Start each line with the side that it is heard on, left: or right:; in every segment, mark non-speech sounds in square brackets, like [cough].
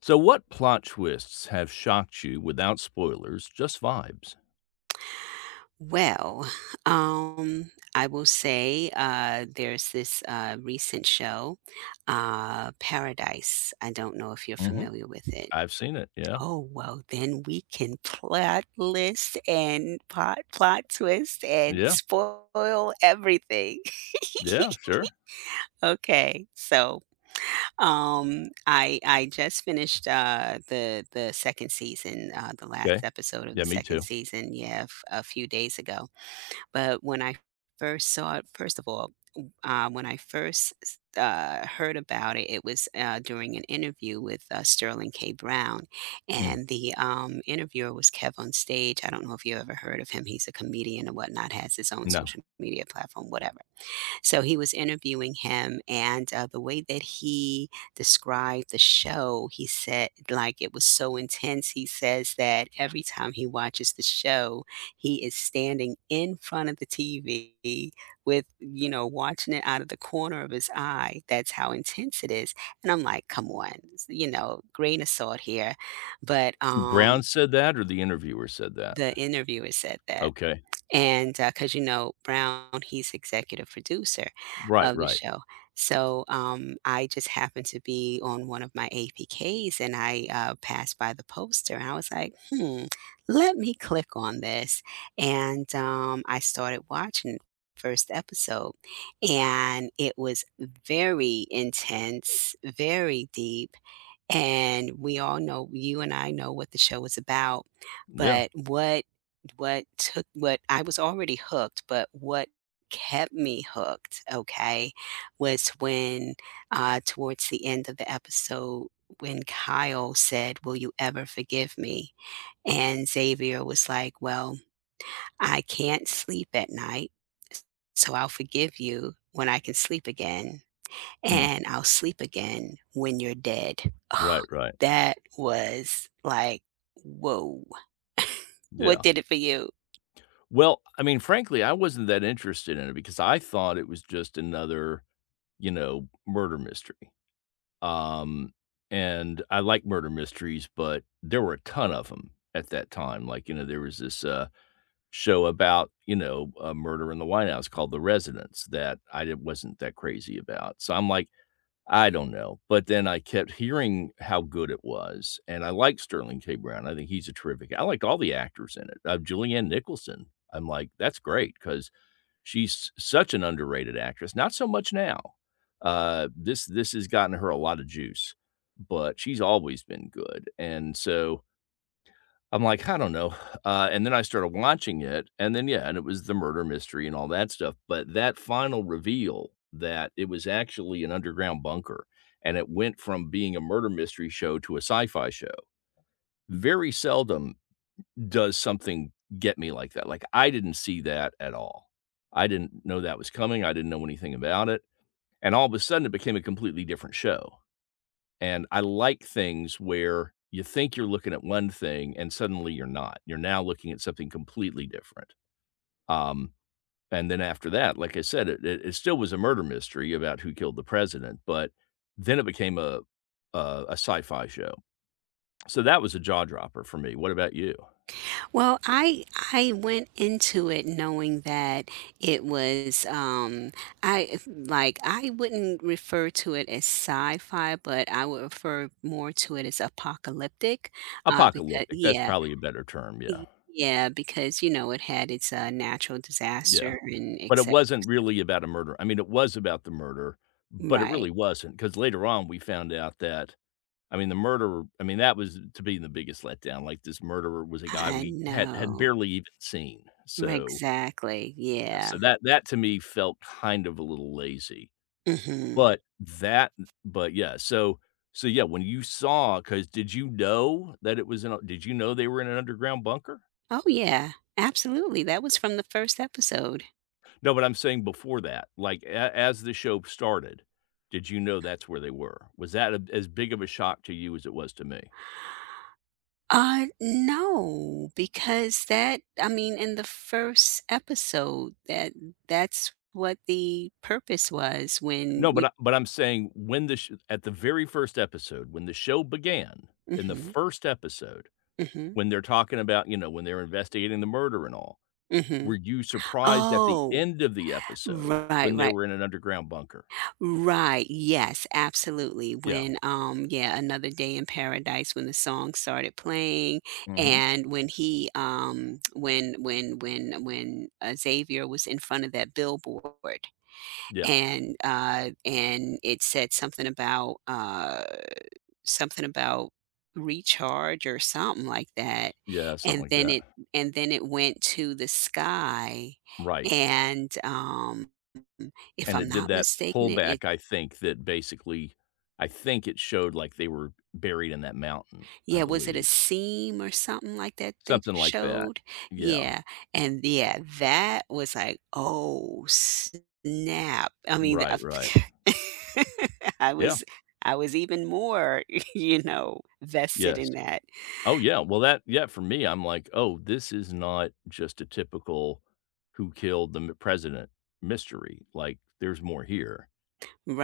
left: So, what plot twists have shocked you without spoilers, just vibes?
right: Well, I will say there's this recent show, Paradise. I don't know if you're
left: Mhm.
right: familiar with it.
left: I've seen it, yeah.
right: Oh, well, then we can plot list and plot twist and
left: Yeah,
right: spoil everything. [laughs]
left: yeah, sure,
right: Okay, so I just finished the second season, the last
left: okay.
right: episode of the
left: Yeah, me
right: second
left: too.
right: season, yeah, a few days ago. But when I first saw it, first of all, w when I first s heard about it, it was, during an interview with, Sterling K. Brown,
left: Mm,
right: and the, interviewer was Kev on Stage. I don't know if you ever heard of him. He's a comedian and whatnot, has his own
left: no.
right: social media platform, whatever. So he was interviewing him, and, the way that he described the show, he said like, it was so intense. He says that every time he watches the show, he is standing in front of the TV with, you know, watching it out of the corner of his eye. That's how intense it is, and I'm like, "Come on," you know, grain of salt here, but,
left: Who, Brown said that or the interviewer said that?
right: the interviewer said that.
left: Okay.
right: And, because you know, Brown, he's executive producer
left: Right,
right: of the
left: right.
right: show. So, I just happened to be on one of my APKs and I, passed by the poster and I was like, "Hmm, let me click on this." And, I started watching first episode, and it was very intense, very deep, and we all know, you and I know what the show is about,
left: Yeah.
right: but what I was already hooked, but what kept me hooked, okay, was when, uh, towards the end of the episode when Kyle said, "Will you ever forgive me?" And Xavier was like, "Well, I can't sleep at night, so I'll forgive you when I can sleep again,
left: Mm,
right: and I'll sleep again when you're dead." Ugh,
left: right, right.
right: that was like, whoa. [laughs] What
left: Yeah.
right: did it for you?
left: Well, I mean, frankly, I wasn't that interested in it because I thought it was just another, you know, murder mystery. Um, and I like murder mysteries, but there were a ton of them at that time. Like, you know, there was this show about, you know, a murder in the White House called The Residence that I did, wasn't that crazy about. So I'm like, I don't know. But then I kept hearing how good it was. And I like Sterling K. Brown. I think he's a terrific. I liked all the actors in it. Julianne Nicholson. I'm like, that's great because she's such an underrated actress, not so much now. This has gotten her a lot of juice, but she's always been good, and so I'm like, I don't know. And then I started watching it, and then yeah, and it was the murder mystery and all that stuff. But that final reveal that it was actually an underground bunker, and it went from being a murder mystery show to a sci-fi show. Very seldom does something get me like that? Like, I didn't see that at all. I didn't know that was coming. I didn't know anything about it. And all of a sudden, it became a completely different show. And I like things where you think you're looking at one thing and suddenly you're not. You're now looking at something completely different. Um, and then after that, like I said, it still was a murder mystery about who killed the president, but then it became a sci-fi show. So that was a jaw dropper for me. What about you?
right: Well, I went into it knowing that it was, um, I like, I wouldn't refer to it as sci-fi, but I would refer more to it as apocalyptic, because
left: Apocalyptic. That's
right: yeah,
left: probably a better term. Yeah.
right: yeah, because you know it had its natural
left: Yeah,
right: disaster and
left: but it
right: except
left: wasn't really about a murder. I mean, it was about the murder, but it
right: right.
left: really wasn't, not because later on, we found out that I mean, the murderer I mean, that was to be the biggest letdown, like, this murderer was a guy
right: I
left: we had had
right: know.
left: barely even seen, so
right: Exactly,
left: yeah,
right: yeah.
left: so that that to me felt kind of a little lazy,
right: Mhm.
left: but that but, yeah, so so, yeah, when you saw, because did you know that it was in a did you know they were in an underground bunker?
right: Oh, yeah, absolutely, that was from the 1st episode.
left: No, but I'm saying before that, like, a as the show started, did you know that's where they were? Was that a as big of a shock to you as it was to me?
right: No, because that, I mean, in the 1st episode, that that's what the purpose was
left: No,
right: when you.
left: but I'm saying when the sh at the very first episode, when the show began, in the
right: Mhm,
left: first episode,
right: mhm,
left: when they're talking about, you know, when they're investigating the murder and all,
right: mhm.
left: were you surprised at the
right: Oh,
left: end of the episode
right: right,
left: when they
right: right.
left: were in an underground bunker?
right: Right, yes, absolutely.
left: Yeah.
right: When, yeah, Another Day in Paradise, when the song started playing,
left: Mhm.
right: and when he, when Xavier was in front of that billboard,
left: Yeah.
right: and it said something about, something about recharge or something like that,
left: Yeah, something
right: and
left: like
right: then
left: that.
right: it and then it went to the sky,
left: Right.
right: and if
left: And
right: I'm
left: it did
right: not
left: that
right: mistaken, it.
left: pullback, I think, that basically I think it showed like they were buried in that mountain, I
right: Yeah, was it a
left: believe.
right: seam or something like that they
left: Something like that.
right: showed?
left: Yeah.
right: Yeah, and yeah, that was like, "Oh, snap." I mean,
left: Right, right.
right: the [laughs] I
left: Yeah.
right: was, I was even more, [laughs] you know, vested
left: Yes.
right: in that.
left: Oh, yeah. Well, that yeah, for me, I'm like, "Oh, this is not just a typical who killed the m president mystery, like, there's more here."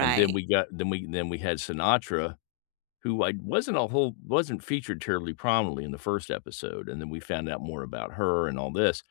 left: And then we got then we had Sinatra, who I wasn't a whole wasn't featured terribly prominently in the first episode, and then we found out more about her and all this.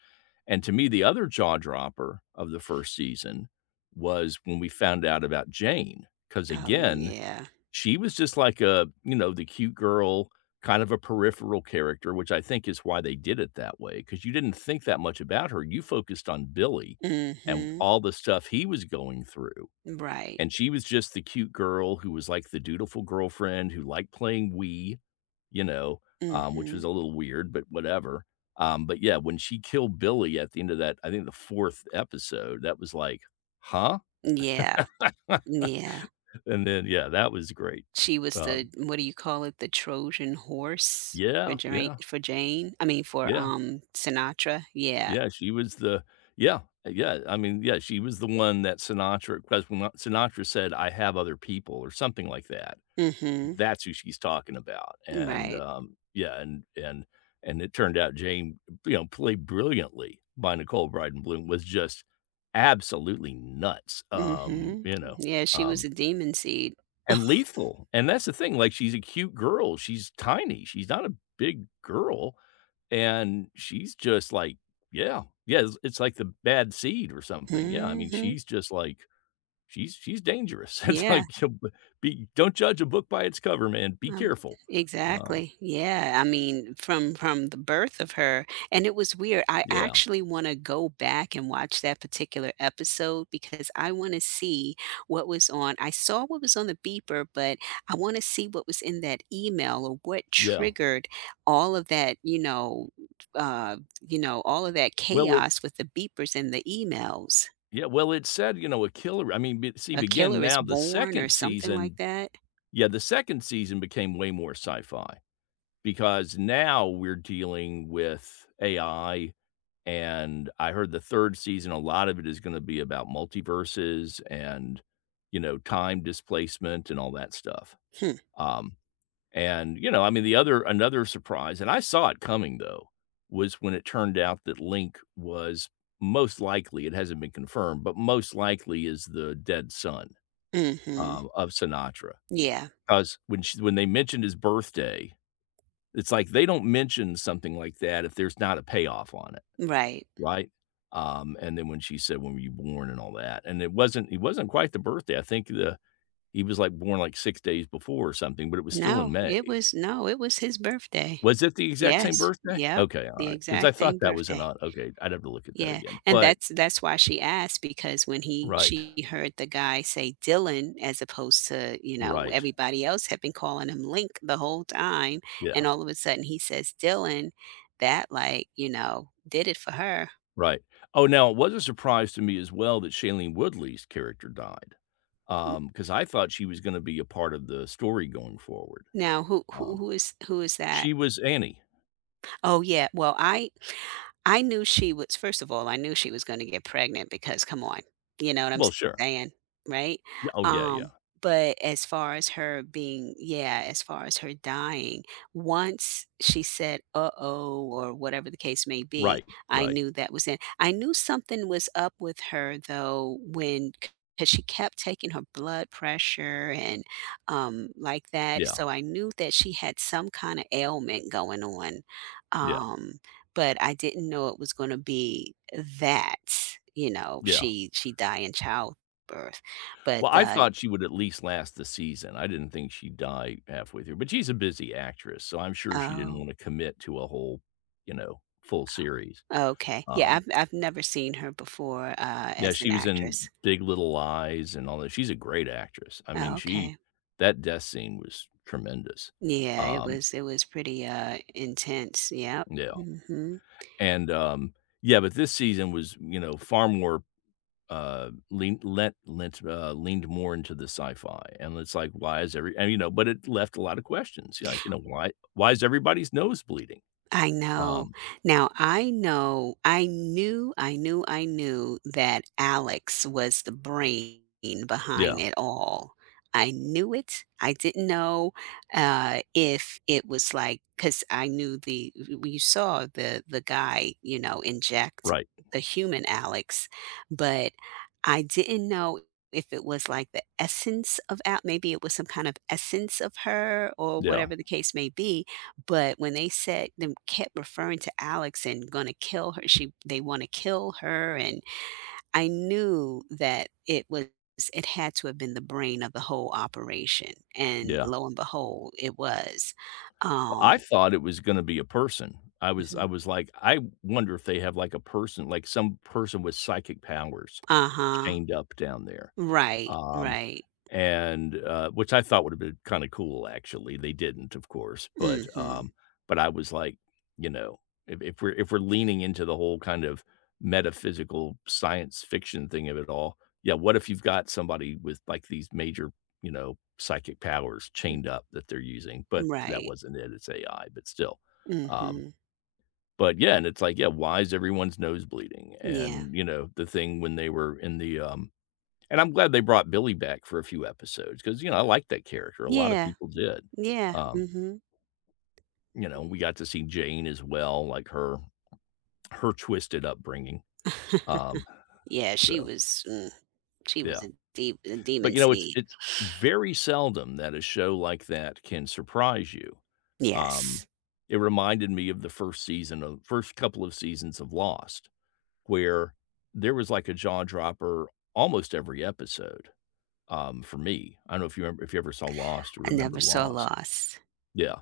left: And to me, the other jaw dropper of the first season was when we found out about Jane, because
right: Oh,
left: again,
right: yeah.
left: she was just like a, you know, the cute girl, kind of a peripheral character, which I think is why they did it that way, because you didn't think that much about her. You focused on Billy and
right: Mhm.
left: all the stuff he was going through.
right: Right.
left: And she was just the cute girl who was like the dutiful girlfriend who liked playing Wii, you know, which
right: Mhm.
left: was a little weird, but whatever. But yeah, when she killed Billy at the end of that, I think the fourth episode, that was like, huh?
right: Yeah.
left: [laughs]
right: Yeah.
left: And then yeah, that was great.
right: She was
left: Uh,
right: the, what do you call it? The Trojan horse for
left: yeah,
right: Jane
left: yeah,
right: for Jane? I mean, for,
left: yeah,
right: Sinatra? Yeah.
left: yeah. She was the yeah, yeah. I mean, yeah, she was the one that Sinatra because when Sinatra said, "I have other people" or something like that
right: Mhm.
left: that's who she's talking about. And,
right: Right.
left: yeah, and and it turned out Jane, you know, played brilliantly by Nicole Bryden Bloom was just absolutely nuts,
right: Mhm.
left: you know,
right: Yeah, she was a
left: um,
right: demon seed.
left: and
right: [laughs]
left: lethal, and that's the thing, like, she's a cute girl, she's tiny, she's not a big girl, and she's just like yeah, yeah, it's like the bad seed or something, yeah, I mean,
right: Mhm.
left: she's just like she's dangerous. [laughs] It's
right: Yeah.
left: like you b be don't judge a book by its cover, man. Be
right: Um,
left: careful. Um,
right: exactly. Yeah, I mean, from the birth of her, and it was weird. I
left: yeah,
right: actually want to go back and watch that particular episode because I want to see what was on. I saw what was on the beeper, but I want to see what was in that email or what
left: yeah.
right: triggered all of that, uh, you know, all of that
left: Well, it
right: chaos with the beepers and the emails.
left: yeah, well, it said, you know, a killer I mean, b see,
right: A
left: begin
right: killer is
left: now the
right: born or
left: 2nd
right: something like
left: season
right: that.
left: yeah, the 2nd season became way more sci-fi because now we're dealing with AI, and I heard the 3rd season, a lot of it is gonna be about multiverses and, you know, time displacement and all that stuff.
right: Hmm.
left: Um And, you know, I mean, the other another surprise, and I saw it coming though, was when it turned out that Link was most likely, it hasn't been confirmed, but most likely is the dead son
right: Mhm.
left: of Sinatra.
right: Yeah.
left: Because when she, when they mentioned his birthday, it's like they don't mention something like that if there's not a payoff on it,
right: Right.
left: right? And then when she said, "When were you born?" and all that, and it wasn't quite the birthday. I think the he was like born like 6 days before or something, but it was still in
right: No,
left: May.
right: it was, no, it was his birthday.
left: Was it the exact same
right: Yes,
left: birthday?
right: yep,
left: Okay, all
right: the
left: right, because I
right: exact
left: thought
right: same
left: that was an
right: birthday.
left: odd okay, I'd have to look at that
right: Yeah,
left: again,
right: and
left: but
right: that's why she asked because when he
left: right,
right: she heard the guy say Dylan as opposed to, you know,
left: right,
right: everybody else had been calling him Link the whole time, and
left: yeah,
right: all of a sudden he says Dylan, that, like, you know, did it for her.
left: right. Oh, now, it was a surprise to me as well that Shailene Woodley's character died, because I thought she was gonna be a part of the story going forward,
right: Now who who
left: um,
right: who is who is that?
left: she was Annie.
right: Oh, yeah. Well, I knew she was, first of all, I knew she was gonna get pregnant because come on, you know what I'm
left: Well, sure.
right: saying, right?
left: Yeah, oh, yeah, yeah.
right: Um, but as far as her being, yeah, as far as her dying, once she said, "Uh-oh," or whatever the case may be,
left: Right,
right: I
left: right.
right: knew that was it. I knew something was up with her though when, because she kept taking her blood pressure and, like that,
left: Yeah,
right: so I knew that she had some kinda ailment going on.
left: yeah,
right: Um, but I didn't know it was gonna be that, you know,
left: yeah.
right: she died in childbirth,
left: Well,
right: but,
left: I
right: uh,
left: thought she would at least last the season. I didn't think she'd die halfway through, but she's a busy actress, so I'm sure she didn't
right: oh,
left: wanna commit to a whole, you know, full series.
right: okay. Yeah,
left: Um,
right: I've never seen her before,
left: yeah,
right: as an
left: she was in
right: actress.
left: Big Little Lies and all that. She's a great actress. I mean,
right: Oh,
left: she
right: okay.
left: that death scene was tremendous.
right: Yeah, it
left: Um,
right: was it was pretty, intense, yep,
left: yeah,
right: mhm.
left: and, yeah, but this season was, you know, far more leaned more into the sci-fi, and it's like, why is every and, you know, but it left a lot of questions, like, you know, why is everybody's nose bleeding?
right: I know.
left: Um,
right: Now I know, I knew that Alex was the brain behind
left: yeah,
right: it all. I knew it. I didn't know, if it was like, because I knew the, we saw the guy, you know, inject
left: right,
right: the human Alex, but I didn't know if it was like the essence of maybe it was some kind of essence of her or
left: yeah,
right: whatever the case may be, but when they said, them kept referring to Alex and gonna kill her, she they wanna kill her, and I knew that it was, it had to have been the brain of the whole operation, and
left: yeah.
right: lo and behold, it was.
left: Well, I
right: Um.
left: thought it was gonna be a person. I was
right: Mhm.
left: I was like, I wonder if they have, like, a person, like, some person with psychic powers
right: Uh-huh.
left: chained up down there.
right: Right,
left: Um,
right: right.
left: and, which I thought would've been kinda cool, actually. They didn't, of course,
right: Mhm.
left: but I was like, you know, if we're leaning into the whole kind of metaphysical science fiction thing of it all, yeah, what if you've got somebody with, like, these major, you know, psychic powers chained up that they're using? But that
right: Right.
left: wasn't it, it's AI, but still. Um,
right: Mhm.
left: but yeah, and it's like, yeah, why is everyone's nose bleeding?
right: Yeah.
left: And, you know, the thing when they were in the, and I'm glad they brought Billy back for a few episodes because you know, I liked that character, a lot of
right: Yeah.
left: people did.
right: Yeah.
left: Um,
right: Mhm.
left: you know, we got to see Jane as well, like her twisted upbringing,
right: [laughs]
left: um,
right: Yeah, she
left: so,
right: was, mm, she was
left: yeah.
right: a, de a
left: But,
right: demon
left: you know,
right: seed.
left: it's very seldom that a show like that can surprise you.
right: Yes.
left: Um, it reminded me of the first season of first couple of seasons of Lost, where there was like a jaw dropper almost every episode, for me. I don't know if you remember if you ever saw Lost or
right: I
left: remember
right: never saw
left: Lost.
right: loss.
left: Yeah.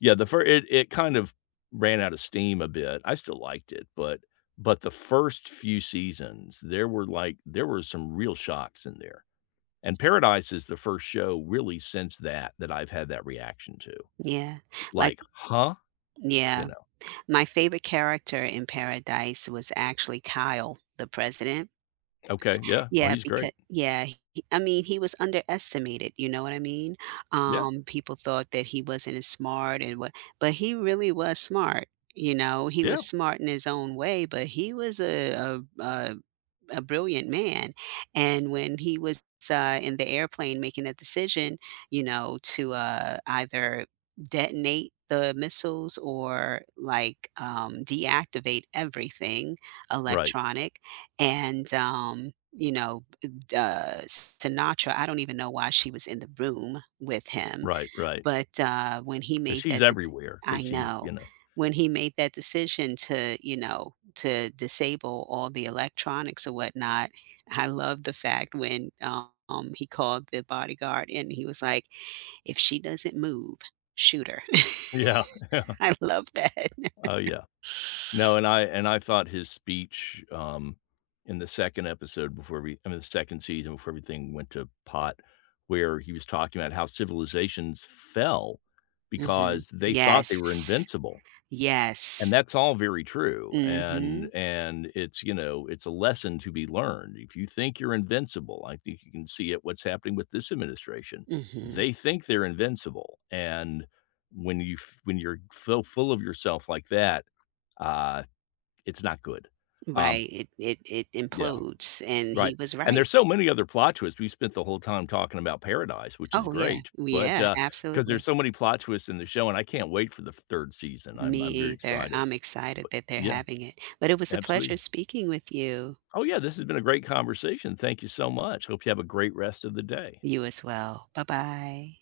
left: Yeah, the first it it kind of ran out of steam a bit. I still liked it, but the first few seasons, there were, like there were some real shocks in there, and Paradise is the first show really since that, that I've had that reaction to.
right: Yeah, like
left: Like, "Huh?" You
right: yeah.
left: know?
right: My favorite character in Paradise was actually Kyle, the president.
left: "Okay, yeah. Oh,
right: Yeah,
left: he's great."
right: because yeah, he, I mean, he was underestimated, you know what I mean?
left: Yeah,
right: People thought that he wasn't as smart and what, but he really was smart, you know? He was
left: yeah.
right: smart in his own way, but he was a brilliant man. And when he was, in the airplane making a decision, you know, to, either detonate the missiles or, like, deactivate everything
left: Right,
right: electronic and, you know, Sinatra, I don't even know why she was in the room with him,
left: right, right.
right: but when he
left: 'Cause
right: made
left: she's
right: that
left: everywhere,
right: I
left: 'cause she's, you
right: know,
left: know
right: when he made that decision to, you know, to disable all the electronics or whatnot. I love the fact when, he called the bodyguard and he was like, "If she doesn't move, shoot her."
left: Yeah, [laughs] yeah.
right: [laughs] I love that.
left: Oh, yeah. No, and I thought his speech, in the 2nd episode before we I mean, the 2nd season before everything went to pot, where he was talking about how civilizations fell
right: Mhm.
left: because they thought
right: Yes.
left: they were invincible, and
right: Yes.
left: that's all very true, and
right: Mhm.
left: and it's, you know, it's a lesson to be learned. If you think you're invincible, I think you can see it what's happening with this administration.
right: Mhm.
left: They think they're invincible, and when you f when you're so full of yourself like that, uh, it's not good. Um,
right: Right. It
left: yeah,
right: implodes, and he
left: right,
right: was
left: and
right: right.
left: there's so many other plot twists. We spent the whole time talking about Paradise, which is
right: Oh, yeah.
left: great, but,
right: Yeah,
left: because there's
right: absolutely.
left: so many plot twists in the show, and I can't wait for the 3rd season. I'm
right: Me
left: I'm very
right: either.
left: excited,
right: I'm excited
left: but
right: that they're
left: yeah,
right: having it. But it was a pleasure
left: absolutely.
right: speaking with you.
left: Oh, yeah, this has been a great conversation. Thank you so much. Hope you have a great rest of the day.
right: You as well. Bye-bye.